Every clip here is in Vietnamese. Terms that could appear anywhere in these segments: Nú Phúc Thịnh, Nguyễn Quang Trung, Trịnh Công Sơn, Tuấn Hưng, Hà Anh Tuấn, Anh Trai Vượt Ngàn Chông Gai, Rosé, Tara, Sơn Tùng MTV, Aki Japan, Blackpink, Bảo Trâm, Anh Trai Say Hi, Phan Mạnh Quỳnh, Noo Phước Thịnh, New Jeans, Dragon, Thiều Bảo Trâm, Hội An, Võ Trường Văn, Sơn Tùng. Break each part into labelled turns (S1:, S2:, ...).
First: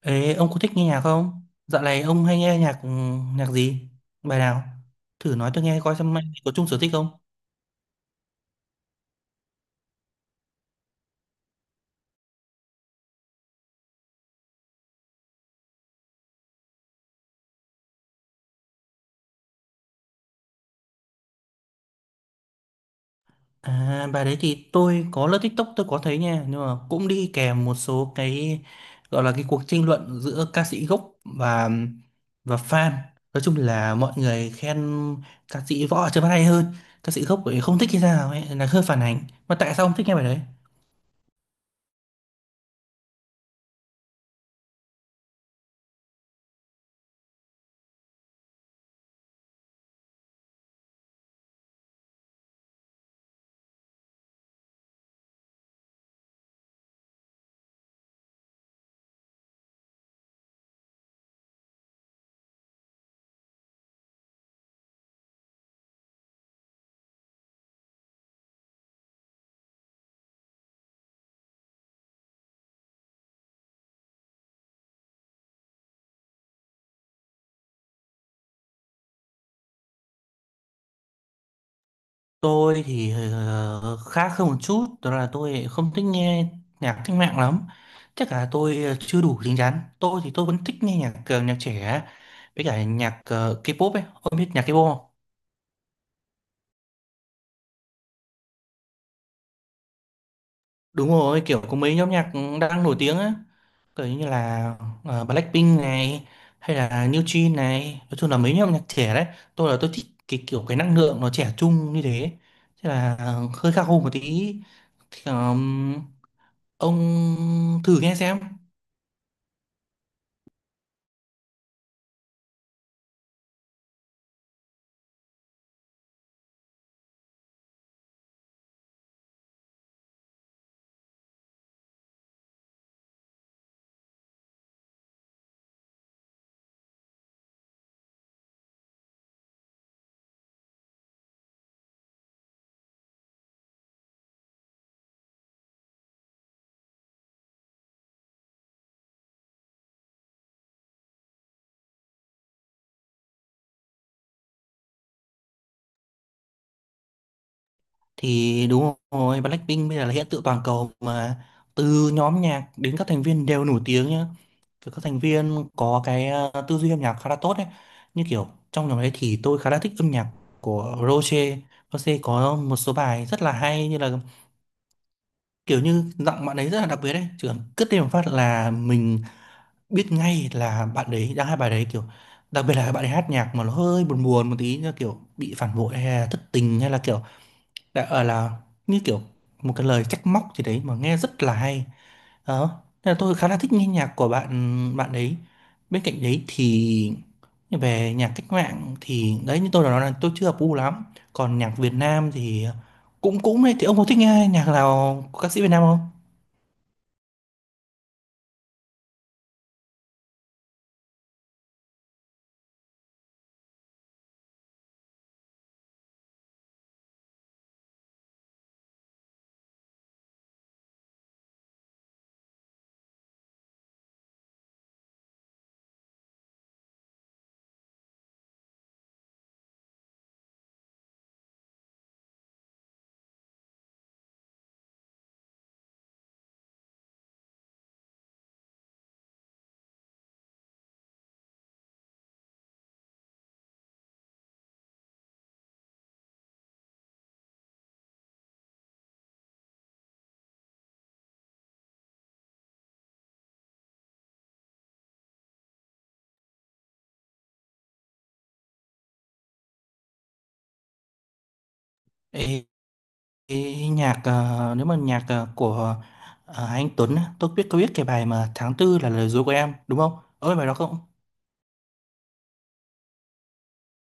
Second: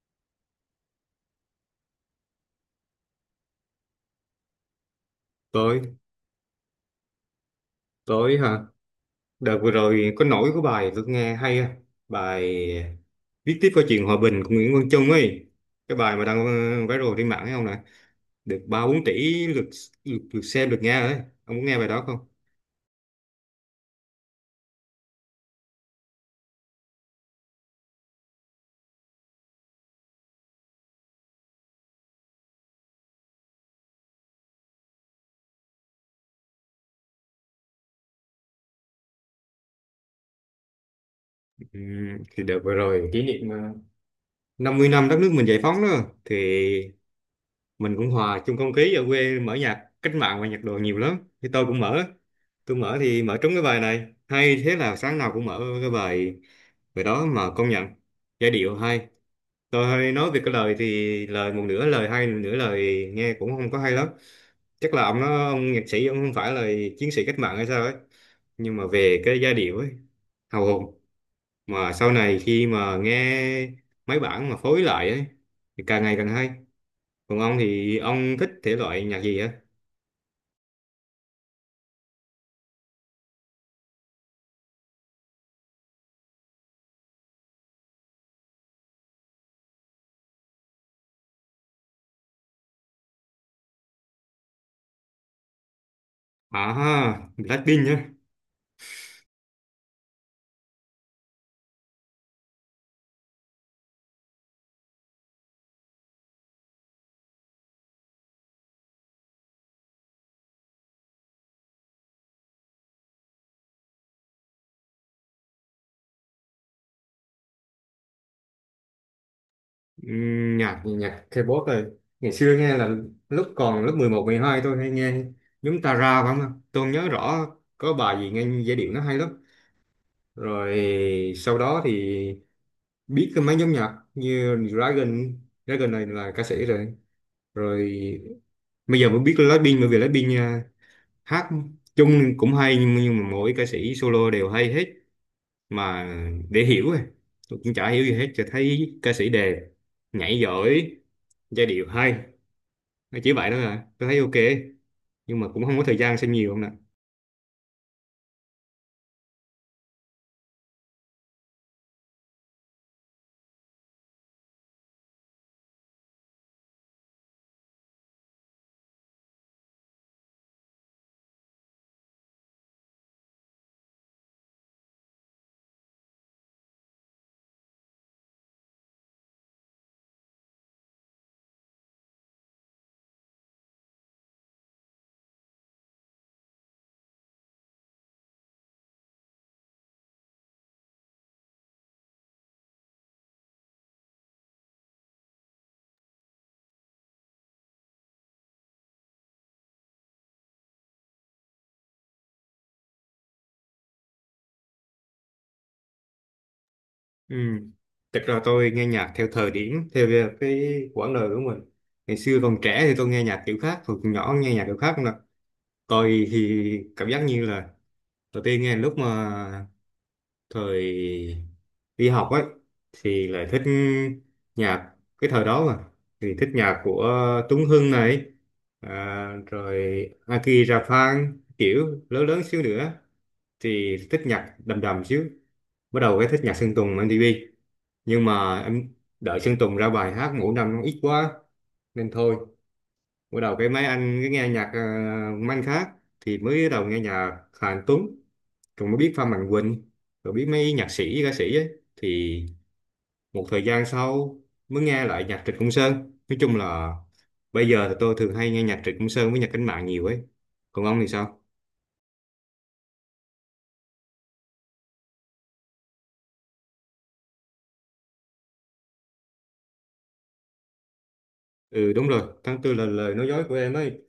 S1: Ê, ông có thích nghe nhạc không? Dạo này ông hay nghe nhạc nhạc gì? Bài nào? Thử nói tôi nghe
S2: Tối
S1: coi xem anh có chung sở thích không?
S2: tối hả? Đợt vừa rồi có nổi của bài tôi nghe hay á. Bài viết tiếp câu chuyện hòa bình của Nguyễn Quang Trung ấy. Cái bài mà đang viral trên mạng ấy không nè? Được ba bốn tỷ lượt, lượt xem, lượt nghe ấy. Ông muốn nghe bài đó không?
S1: À, bài đấy thì tôi có lướt TikTok tôi có thấy nha, nhưng mà cũng đi kèm một số cái gọi là cái cuộc tranh luận giữa ca sĩ gốc và và fan. Nói chung là mọi người khen ca sĩ Võ Trường Văn hay hơn, ca sĩ gốc thì không thích hay sao ấy, là hơi phản ánh. Mà tại sao ông thích nghe bài đấy?
S2: Thì đợt vừa rồi kỷ niệm 50 năm đất nước mình giải phóng đó. Thì mình cũng hòa chung không khí ở quê, mở nhạc cách mạng và nhạc đồ nhiều lắm, thì tôi mở thì mở trúng cái bài này hay, thế là sáng nào cũng mở cái bài bài đó. Mà công nhận giai điệu hay, tôi hay nói về cái lời thì lời một nửa lời hay, một nửa lời nghe cũng không có hay lắm. Chắc là ông nhạc sĩ ông không phải là chiến sĩ cách mạng hay sao ấy, nhưng mà về cái giai điệu ấy hào hùng. Mà sau này khi mà nghe mấy bản mà phối lại ấy thì càng ngày càng hay. Còn ông thì ông thích thể loại nhạc gì á?
S1: Tôi thì khác hơn một chút, đó là tôi không thích nghe nhạc cách mạng lắm. Chắc là tôi chưa đủ chín chắn. Tôi thì tôi vẫn thích nghe nhạc nhạc trẻ với cả nhạc K-pop ấy. Ông biết nhạc K-pop không?
S2: À, Blackpink nhá.
S1: Đúng rồi, kiểu có mấy nhóm nhạc đang nổi tiếng á, kiểu như là Blackpink này hay là New Jeans này, nói chung là mấy nhóm nhạc trẻ đấy. Tôi là tôi thích cái kiểu cái năng lượng nó trẻ trung như thế. Thế là hơi khác hơn một tí. Thì, ông thử nghe xem.
S2: Nhạc nhạc K-pop rồi. Ngày xưa nghe là lúc còn lớp mười một mười hai tôi hay nghe nhóm Tara, phải không? Tôi không nhớ rõ, có bài gì nghe giai điệu nó hay lắm. Rồi sau đó thì biết cái mấy nhóm nhạc như Dragon này là ca sĩ rồi. Rồi bây giờ mới biết Blackpink, bởi vì Blackpink à, hát chung cũng hay, nhưng mà mỗi ca sĩ solo đều hay hết. Mà để hiểu ấy. Tôi cũng chả hiểu gì hết, chỉ thấy ca sĩ đẹp, nhảy giỏi, giai điệu hay, nó chỉ vậy đó à. Tôi thấy ok, nhưng mà cũng không có thời gian xem nhiều không nè.
S1: Thì đúng rồi, Blackpink bây giờ là hiện tượng toàn cầu mà từ nhóm nhạc đến các thành viên đều nổi tiếng nhá. Kiểu các thành viên có cái tư duy âm nhạc khá là tốt đấy. Như kiểu trong nhóm đấy thì tôi khá là thích âm nhạc của Rosé. Rosé có một số bài rất là hay, như là kiểu như giọng bạn ấy rất là đặc biệt đấy. Chỉ cần cất lên một phát là mình biết ngay là bạn đấy đang hát bài đấy, kiểu đặc biệt là bạn ấy hát nhạc mà nó hơi buồn buồn một tí, như kiểu bị phản bội hay là thất tình, hay là kiểu đã ở là như kiểu một cái lời trách móc gì đấy mà nghe rất là hay đó, nên là tôi khá là thích nghe nhạc của bạn bạn ấy. Bên cạnh đấy thì về nhạc cách mạng thì đấy, như tôi đã nói là tôi chưa hợp gu lắm, còn nhạc Việt Nam thì cũng cũng đấy. Thì ông có thích nghe nhạc nào của ca sĩ Việt Nam không?
S2: Ừ. Thật ra tôi nghe nhạc theo thời điểm, theo cái quãng đời của mình. Ngày xưa còn trẻ thì tôi nghe nhạc kiểu khác, hồi còn nhỏ nghe nhạc kiểu khác không nè. Tôi thì cảm giác như là đầu tiên nghe lúc mà thời đi học ấy thì lại thích nhạc cái thời đó mà, thì thích nhạc của Tuấn Hưng này, à, rồi Aki Japan. Kiểu lớn lớn xíu nữa thì thích nhạc đầm đầm xíu, bắt đầu cái thích nhạc Sơn Tùng MTV. Nhưng mà em đợi Sơn Tùng ra bài hát ngủ năm nó ít quá nên thôi, bắt đầu cái mấy anh cái nghe nhạc mấy anh khác. Thì mới bắt đầu nghe nhạc Hà Anh Tuấn, rồi mới biết Phan Mạnh Quỳnh, rồi biết mấy nhạc sĩ ca sĩ ấy. Thì một thời gian sau mới nghe lại nhạc Trịnh Công Sơn. Nói chung là bây giờ thì tôi thường hay nghe nhạc Trịnh Công Sơn với nhạc cách mạng nhiều ấy. Còn ông thì sao?
S1: Ê, ê, nhạc nếu mà nhạc của anh Tuấn á, tôi biết có biết cái bài mà tháng tư là lời dối của em đúng không? Ơi bài đó không?
S2: Ừ, đúng rồi, tháng tư là lời nói dối của em ấy.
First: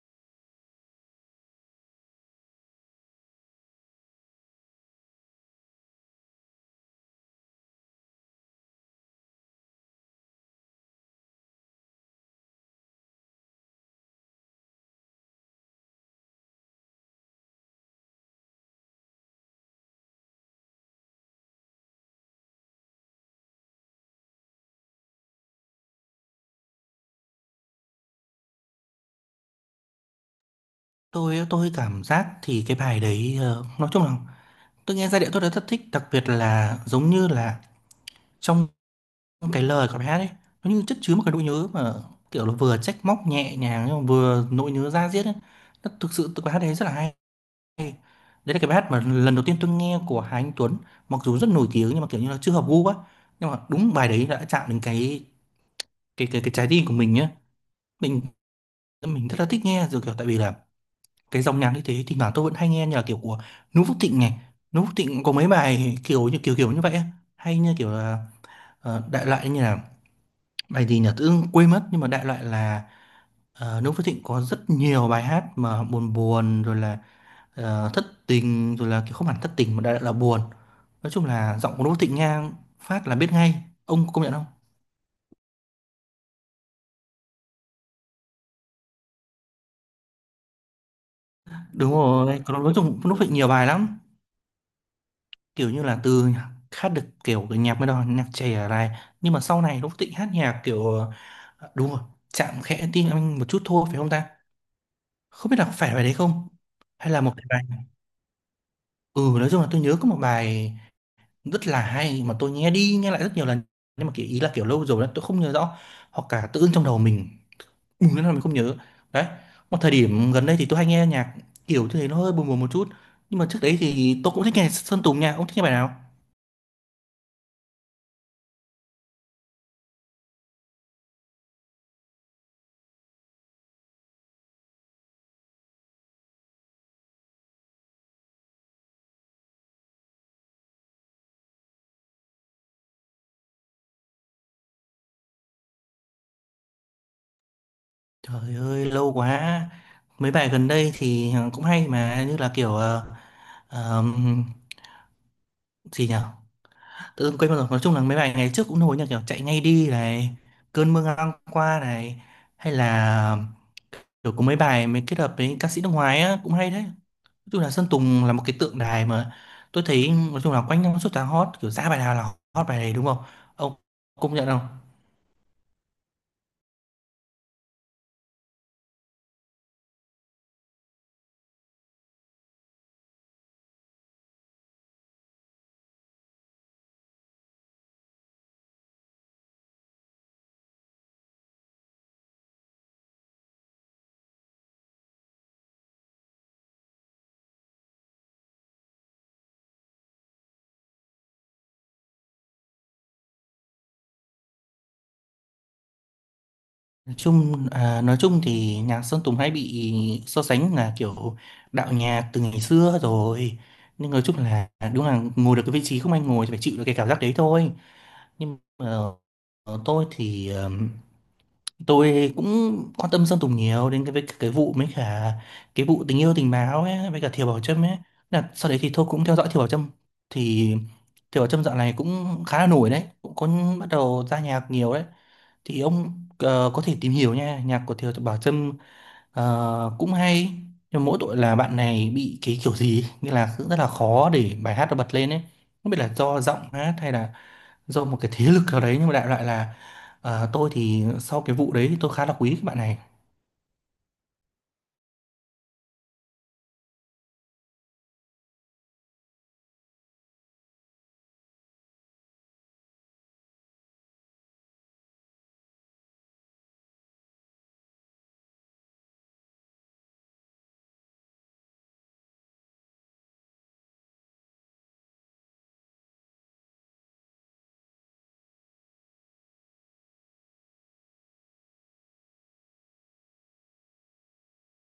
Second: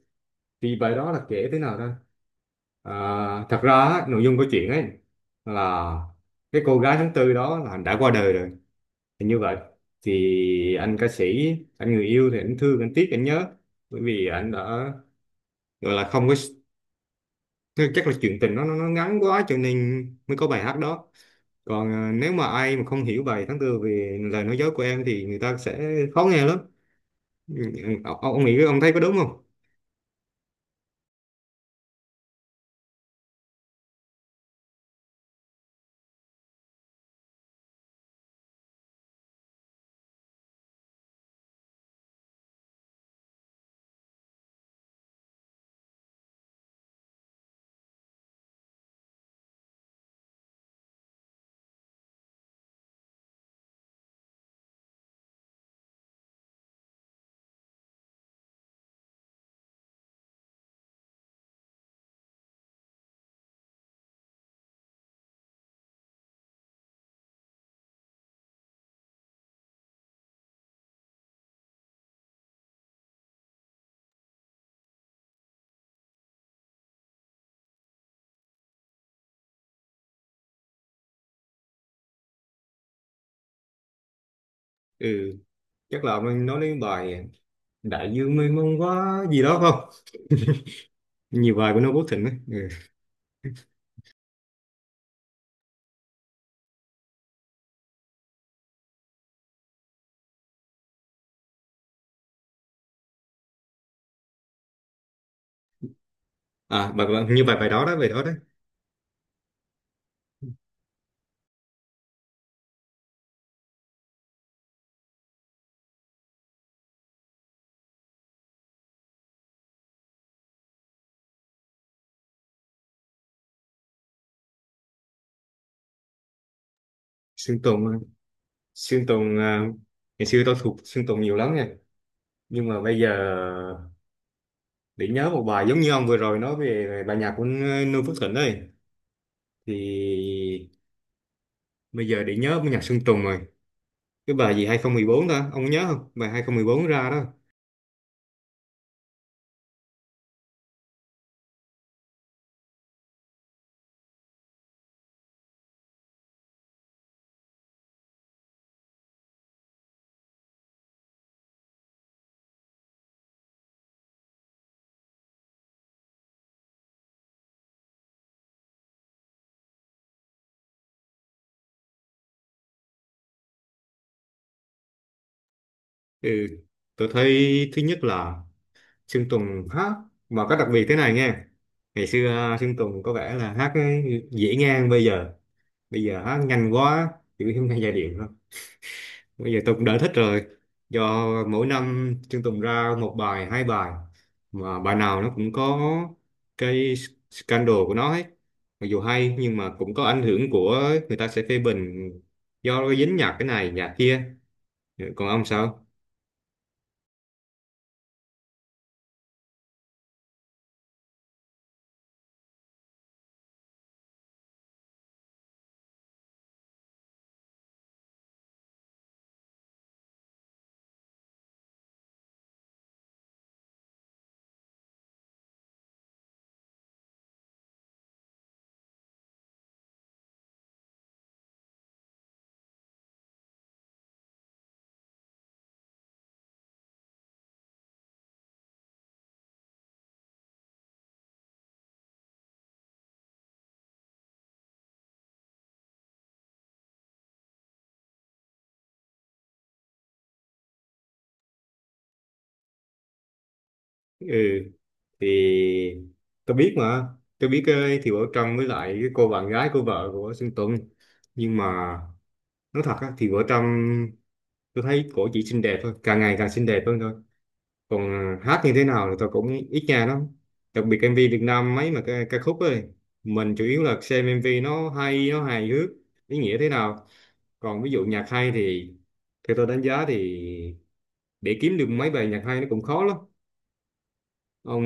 S2: Thì bài đó là kể thế nào ta? À, thật ra á, nội dung câu chuyện ấy là cái cô gái tháng tư đó là đã qua đời rồi. Thì như vậy thì anh ca sĩ, anh người yêu thì anh thương anh tiếc anh nhớ, bởi vì anh đã gọi là không có, chắc là chuyện tình nó ngắn quá cho nên mới có bài hát đó. Còn à, nếu mà ai mà không hiểu bài tháng tư về lời nói dối của em thì người ta sẽ khó nghe lắm. Ừ, ông nghĩ ông thấy có đúng không?
S1: Tôi cảm giác thì cái bài đấy nói chung là tôi nghe giai điệu tôi đã rất thích, đặc biệt là giống như là trong cái lời của bài hát ấy, nó như chất chứa một cái nỗi nhớ, mà kiểu là vừa trách móc nhẹ nhàng nhưng mà vừa nỗi nhớ da diết ấy. Nó thực sự tôi bài hát đấy rất là hay. Đấy là cái bài hát mà lần đầu tiên tôi nghe của Hà Anh Tuấn, mặc dù rất nổi tiếng nhưng mà kiểu như là chưa hợp gu á. Nhưng mà đúng bài đấy đã chạm đến cái trái tim của mình nhá. Mình mình rất là thích nghe rồi, kiểu tại vì là cái dòng nhạc như thế thì thoảng tôi vẫn hay nghe, như là kiểu của Nú Phúc Thịnh này. Nú Phúc Thịnh có mấy bài kiểu như vậy á. Hay như kiểu là đại loại như là bài gì nhỉ, tự dưng quên mất, nhưng mà đại loại là Nú Phúc Thịnh có rất nhiều bài hát mà buồn buồn, rồi là thất tình, rồi là kiểu không hẳn thất tình mà đại loại là buồn. Nói chung là giọng của Nú Phúc Thịnh nghe phát là biết ngay, ông có công nhận không?
S2: Ừ, chắc là mình nói đến bài đại dương mênh mông quá gì đó không? Nhiều bài của
S1: Đúng
S2: Noo Phước Thịnh ấy.
S1: rồi, còn
S2: Ừ.
S1: nói chung Nú Phúc Thịnh nhiều bài lắm, kiểu như là từ hát được kiểu cái nhạc mới đó, nhạc trẻ này, nhưng mà sau này lúc Thịnh hát nhạc kiểu đúng rồi, chạm khẽ tim anh một chút thôi, phải không ta? Không biết là phải bài đấy không,
S2: À bài,
S1: hay là
S2: bài-
S1: một
S2: như
S1: cái
S2: bài bài
S1: bài.
S2: đó đó, bài đó đấy.
S1: Ừ, nói chung là tôi nhớ có một bài rất là hay mà tôi nghe đi nghe lại rất nhiều lần, nhưng mà kiểu ý là kiểu lâu rồi đó, tôi không nhớ rõ, hoặc cả tự dưng trong đầu mình bùng lên là mình không nhớ. Đấy, một thời điểm gần đây thì tôi hay nghe nhạc kiểu như thế, nó hơi buồn buồn một chút, nhưng mà trước đấy thì tôi cũng thích nghe Sơn Tùng nha. Ông thích nghe bài nào?
S2: Sơn Tùng Sơn Tùng à, ngày xưa tôi thuộc Sơn Tùng nhiều lắm nha, nhưng mà bây giờ để nhớ một bài giống như ông vừa rồi nói về bài nhạc của Noo Phước Thịnh ấy, thì bây giờ để nhớ bài nhạc Sơn Tùng rồi. Cái bài gì 2014 ta, ông nhớ không, bài 2014 ra đó.
S1: Trời ơi, lâu quá. Mấy bài gần đây thì cũng hay mà, như là kiểu ờm, gì nhở, tự dưng quên mất rồi. Nói chung là mấy bài ngày trước cũng nổi, như kiểu Chạy Ngay Đi này, Cơn Mưa Ngang Qua này, hay là kiểu có mấy bài mới kết hợp với ca sĩ nước ngoài á cũng hay đấy. Nói chung là Sơn Tùng là một cái tượng đài mà tôi thấy, nói chung là quanh năm suốt tháng hot, kiểu ra bài nào là hot bài này, đúng không? Ông công nhận không?
S2: Ừ. Tôi thấy thứ nhất là Sơn Tùng hát mà có đặc biệt thế này nghe. Ngày xưa à, Sơn Tùng có vẻ là hát dễ ngang, bây giờ hát nhanh quá, chữ không nghe giai điệu. Bây giờ tôi cũng đã thích rồi, do mỗi năm Chương Tùng ra một bài hai bài mà bài nào nó cũng có cái scandal của nó hết. Mặc dù hay nhưng mà cũng có ảnh hưởng của người ta sẽ phê bình, do nó dính nhạc cái này nhạc kia. Ừ, còn ông sao?
S1: Nói chung à, nói chung thì nhạc Sơn Tùng hay bị so sánh là kiểu đạo nhạc từ ngày xưa rồi, nhưng nói chung là đúng là ngồi được cái vị trí không anh ngồi thì phải chịu được cái cảm giác đấy thôi. Nhưng mà tôi thì tôi cũng quan tâm Sơn Tùng nhiều đến cái với cái vụ mấy cả cái vụ tình yêu tình báo ấy với cả Thiều Bảo Trâm ấy, là sau đấy thì tôi cũng theo dõi Thiều Bảo Trâm. Thì Thiều Bảo Trâm dạo này cũng khá là nổi đấy, cũng có bắt đầu ra nhạc nhiều đấy. Thì ông có thể tìm hiểu nha, nhạc của Thiều Bảo Trâm cũng hay, nhưng mỗi tội là bạn này bị cái kiểu gì ấy, nghĩa là cũng rất là khó để bài hát nó bật lên ấy. Không biết là do giọng hát hay là do một cái thế lực nào đấy, nhưng mà đại loại là tôi thì sau cái vụ đấy thì tôi khá là quý các bạn này.
S2: Ừ, thì tôi biết mà tôi biết ơi, thì Bảo Trâm với lại cái cô bạn gái của vợ của Sơn Tùng. Nhưng mà nói thật á, thì Bảo Trâm tôi thấy cổ chỉ xinh đẹp thôi, càng ngày càng xinh đẹp hơn thôi. Còn à, hát như thế nào thì tôi cũng ít nghe lắm, đặc biệt MV Việt Nam mấy mà ca khúc ấy, mình chủ yếu là xem MV nó hay nó hài hước ý nghĩa thế nào. Còn ví dụ nhạc hay thì theo tôi đánh giá thì để kiếm được mấy bài nhạc hay nó cũng khó lắm. Ông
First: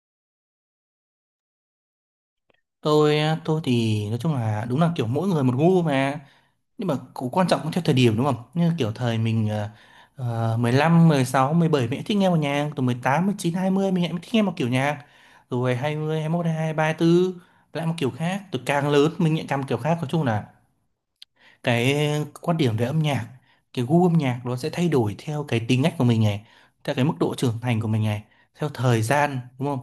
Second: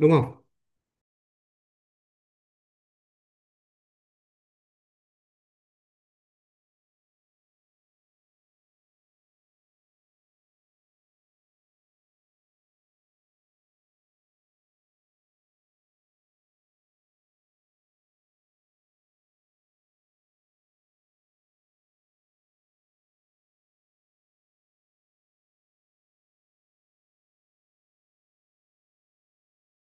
S2: đúng không?
S1: Tôi tôi thì nói chung là đúng là kiểu mỗi người một gu mà, nhưng mà cũng quan trọng, cũng theo thời điểm đúng không, như kiểu thời mình uh, 15, 16, 17 mình cũng thích nghe một nhạc, từ 17, 18, 19, 20 mình cũng thích nghe một kiểu nhạc, rồi 20, 21, mươi 24 lại một kiểu khác. Từ càng lớn mình lại càng một kiểu khác. Nói chung là cái quan điểm về âm nhạc, cái gu âm nhạc nó sẽ thay đổi theo cái tính cách của mình này, theo cái mức độ trưởng thành của mình này, theo thời gian, đúng không?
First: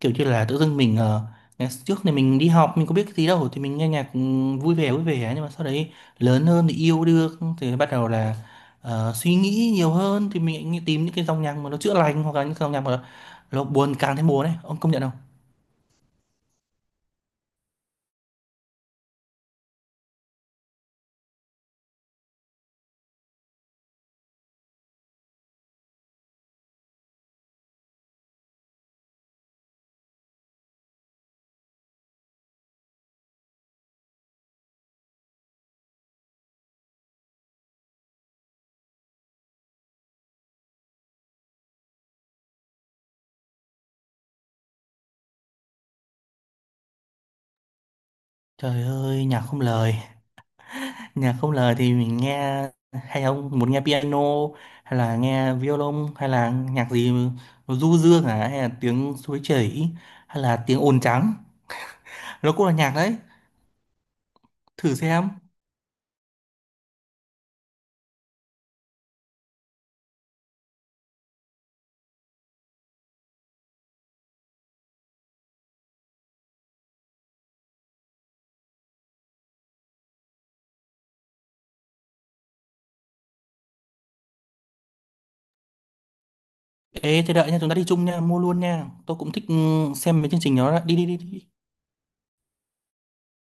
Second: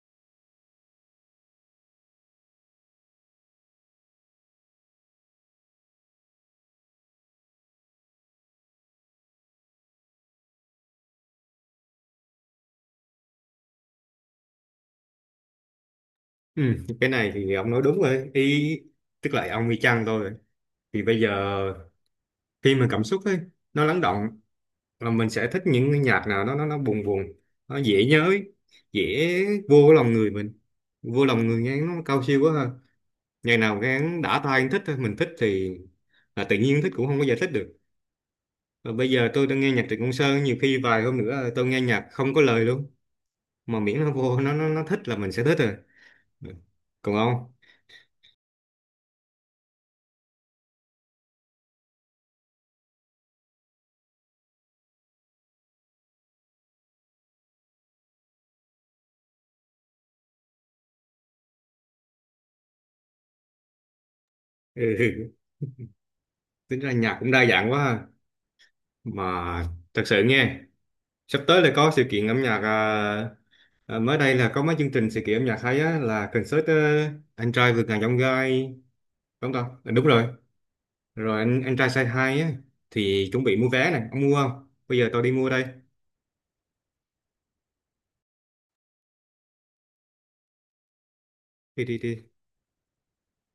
S1: Kiểu như là tự dưng mình ngày trước thì mình đi học mình có biết cái gì đâu, thì mình nghe nhạc vui vẻ vui vẻ, nhưng mà sau đấy lớn hơn thì yêu đương thì bắt đầu là suy nghĩ nhiều hơn, thì mình lại tìm những cái dòng nhạc mà nó chữa lành, hoặc là những dòng nhạc mà nó buồn càng thêm buồn ấy. Ông công nhận không?
S2: Ừ, cái này thì ông nói đúng rồi ý, tức là ông y chang tôi rồi. Thì bây giờ khi mà cảm xúc ấy nó lắng động là mình sẽ thích những cái nhạc nào nó buồn buồn, nó dễ nhớ, dễ vô cái lòng người mình, vô lòng người nghe nó cao siêu quá ha. Ngày nào nghe đã tai thích thôi, mình thích thì là tự nhiên thích, cũng không có giải thích được. Và bây giờ tôi đang nghe nhạc Trịnh Công Sơn, nhiều khi vài hôm nữa tôi nghe nhạc không có lời luôn, mà miễn nó vô nó thích là mình sẽ thích rồi. Ừ. Còn ông?
S1: Trời ơi, nhạc không lời. Nhạc không lời thì mình nghe, hay ông muốn nghe piano, hay là nghe violon, hay là nhạc gì nó du dương, à, hay là tiếng suối chảy, hay là tiếng ồn trắng, nó cũng là nhạc đấy. Thử xem.
S2: Ừ, tính ra nhạc cũng đa dạng quá ha. Mà thật sự nghe sắp tới là có sự kiện âm nhạc à, à, mới đây là có mấy chương trình sự kiện âm nhạc hay á, là concert anh trai vượt ngàn chông gai, đúng không ta? Đúng rồi, rồi anh trai say hi á. Thì chuẩn bị mua vé này, ông mua không, bây giờ tôi đi mua đây.
S1: Ê thế đợi nha, chúng ta đi chung nha, mua luôn nha, tôi cũng thích xem mấy chương trình đó đó. Đi đi đi đi.
S2: Đi đi đi